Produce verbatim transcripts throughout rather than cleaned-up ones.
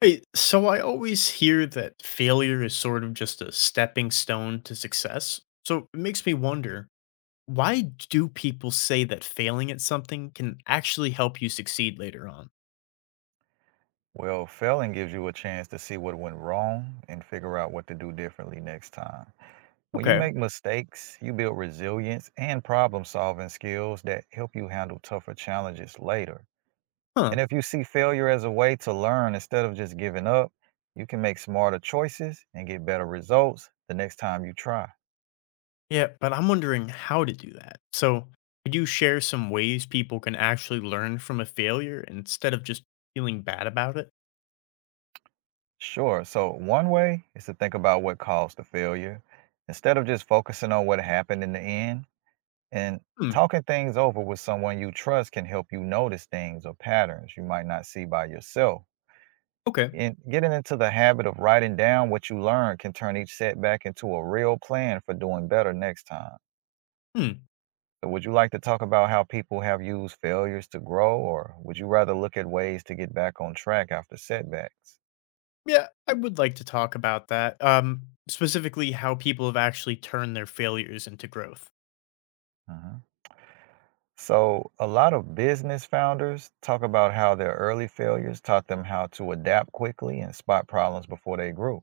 Hey, so I always hear that failure is sort of just a stepping stone to success. So it makes me wonder, why do people say that failing at something can actually help you succeed later on? Well, failing gives you a chance to see what went wrong and figure out what to do differently next time. When you Okay. make mistakes, you build resilience and problem solving skills that help you handle tougher challenges later. And Huh. if you see failure as a way to learn instead of just giving up, you can make smarter choices and get better results the next time you try. Yeah, but I'm wondering how to do that. So could you share some ways people can actually learn from a failure instead of just feeling bad about it? Sure, so one way is to think about what caused the failure. Instead of just focusing on what happened in the end. And Hmm. talking things over with someone you trust can help you notice things or patterns you might not see by yourself. Okay. And getting into the habit of writing down what you learned can turn each setback into a real plan for doing better next time. Hmm. So, would you like to talk about how people have used failures to grow, or would you rather look at ways to get back on track after setbacks? Yeah, I would like to talk about that. Um, specifically how people have actually turned their failures into growth. Uh-huh. So, a lot of business founders talk about how their early failures taught them how to adapt quickly and spot problems before they grew.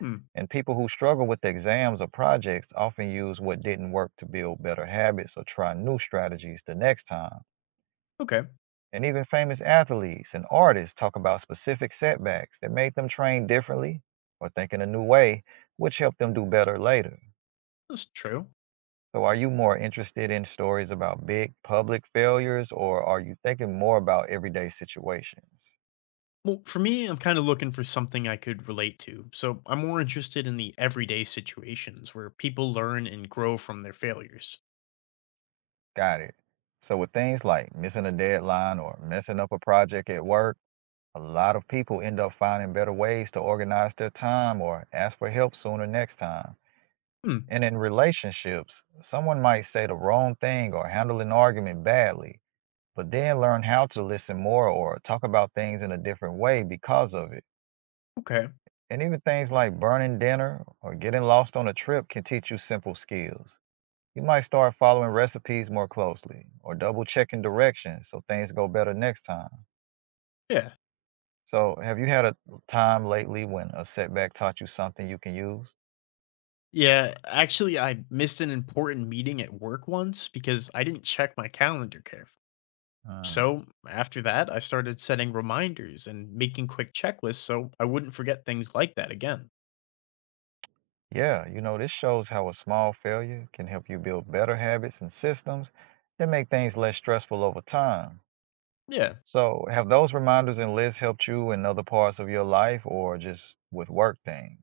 Hmm. And people who struggle with exams or projects often use what didn't work to build better habits or try new strategies the next time. Okay. And even famous athletes and artists talk about specific setbacks that made them train differently or think in a new way, which helped them do better later. That's true. So, are you more interested in stories about big public failures, or are you thinking more about everyday situations? Well, for me, I'm kind of looking for something I could relate to. So I'm more interested in the everyday situations where people learn and grow from their failures. Got it. So, with things like missing a deadline or messing up a project at work, a lot of people end up finding better ways to organize their time or ask for help sooner next time. Hmm. And in relationships, someone might say the wrong thing or handle an argument badly, but then learn how to listen more or talk about things in a different way because of it. Okay. And even things like burning dinner or getting lost on a trip can teach you simple skills. You might start following recipes more closely or double checking directions so things go better next time. Yeah. So, have you had a time lately when a setback taught you something you can use? Yeah. Actually, I missed an important meeting at work once because I didn't check my calendar carefully. Uh, So after that, I started setting reminders and making quick checklists so I wouldn't forget things like that again. Yeah, you know, this shows how a small failure can help you build better habits and systems that make things less stressful over time. Yeah. So, have those reminders and lists helped you in other parts of your life or just with work things?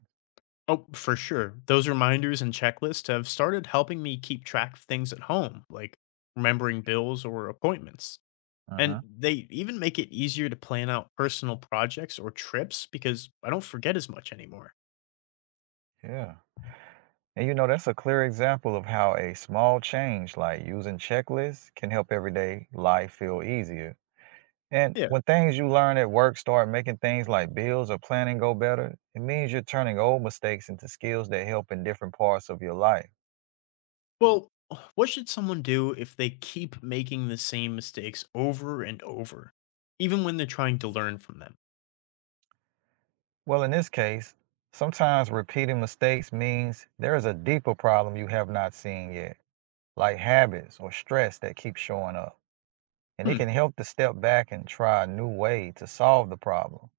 Oh, for sure. Those reminders and checklists have started helping me keep track of things at home, like remembering bills or appointments. And Uh-huh. they even make it easier to plan out personal projects or trips because I don't forget as much anymore. Yeah. And you know, that's a clear example of how a small change like using checklists can help everyday life feel easier. And Yeah. when things you learn at work start making things like bills or planning go better, it means you're turning old mistakes into skills that help in different parts of your life. Well, what should someone do if they keep making the same mistakes over and over, even when they're trying to learn from them? Well, in this case, sometimes repeating mistakes means there is a deeper problem you have not seen yet, like habits or stress that keep showing up. And it can Hmm. help to step back and try a new way to solve the problem.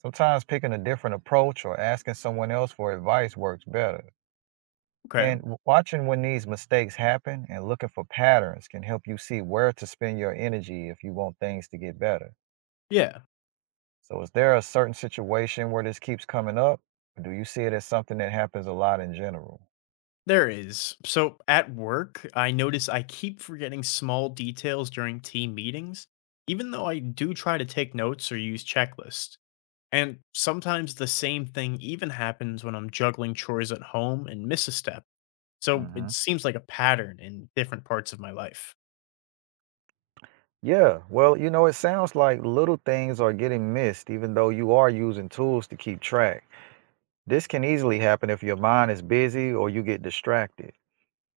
Sometimes picking a different approach or asking someone else for advice works better. Okay. And w- watching when these mistakes happen and looking for patterns can help you see where to spend your energy if you want things to get better. Yeah. So, is there a certain situation where this keeps coming up? Or do you see it as something that happens a lot in general? There is. So at work, I notice I keep forgetting small details during team meetings, even though I do try to take notes or use checklists. And sometimes the same thing even happens when I'm juggling chores at home and miss a step. So it Hmm. seems like a pattern in different parts of my life. Yeah, well, you know, it sounds like little things are getting missed, even though you are using tools to keep track. This can easily happen if your mind is busy or you get distracted.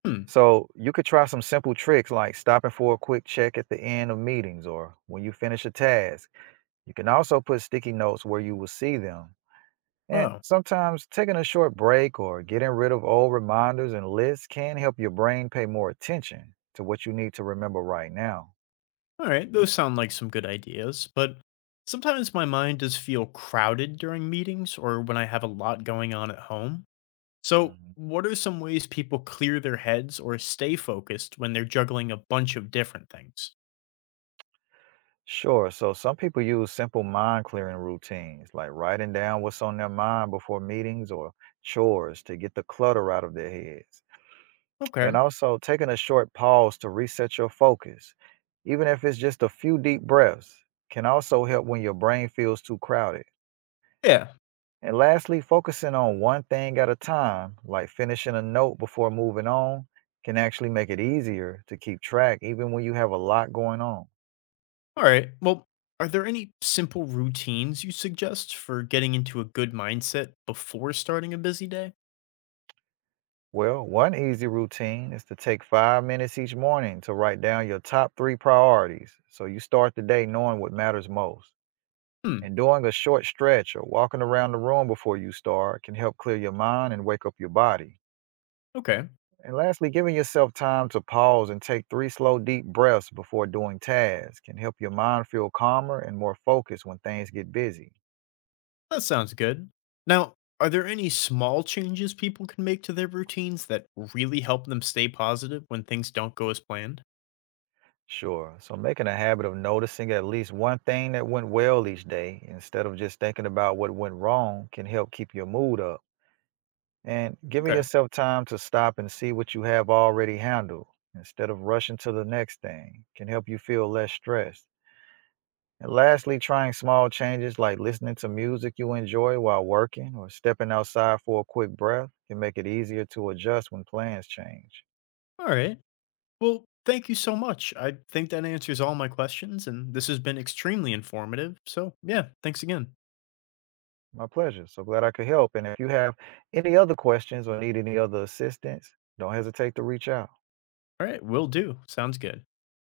Hmm. So you could try some simple tricks like stopping for a quick check at the end of meetings or when you finish a task. You can also put sticky notes where you will see them. And Oh, sometimes taking a short break or getting rid of old reminders and lists can help your brain pay more attention to what you need to remember right now. all right. Those sound like some good ideas, but sometimes my mind does feel crowded during meetings or when I have a lot going on at home. So Mhm. what are some ways people clear their heads or stay focused when they're juggling a bunch of different things? Sure, so some people use simple mind clearing routines like writing down what's on their mind before meetings or chores to get the clutter out of their heads. Okay. And also taking a short pause to reset your focus, even if it's just a few deep breaths, can also help when your brain feels too crowded. Yeah. And lastly, focusing on one thing at a time, like finishing a note before moving on, can actually make it easier to keep track even when you have a lot going on. All right. Well, are there any simple routines you suggest for getting into a good mindset before starting a busy day? Well, one easy routine is to take five minutes each morning to write down your top three priorities so you start the day knowing what matters most. Hmm. And doing a short stretch or walking around the room before you start can help clear your mind and wake up your body. Okay. And lastly, giving yourself time to pause and take three slow, deep breaths before doing tasks can help your mind feel calmer and more focused when things get busy. That sounds good. Now, are there any small changes people can make to their routines that really help them stay positive when things don't go as planned? Sure. So, making a habit of noticing at least one thing that went well each day instead of just thinking about what went wrong can help keep your mood up. And giving Okay. yourself time to stop and see what you have already handled instead of rushing to the next thing can help you feel less stressed. And lastly, trying small changes like listening to music you enjoy while working or stepping outside for a quick breath can make it easier to adjust when plans change. All right. Well, thank you so much. I think that answers all my questions, and this has been extremely informative. So, yeah, thanks again. My pleasure. So glad I could help. And if you have any other questions or need any other assistance, don't hesitate to reach out. All right, will do. Sounds good.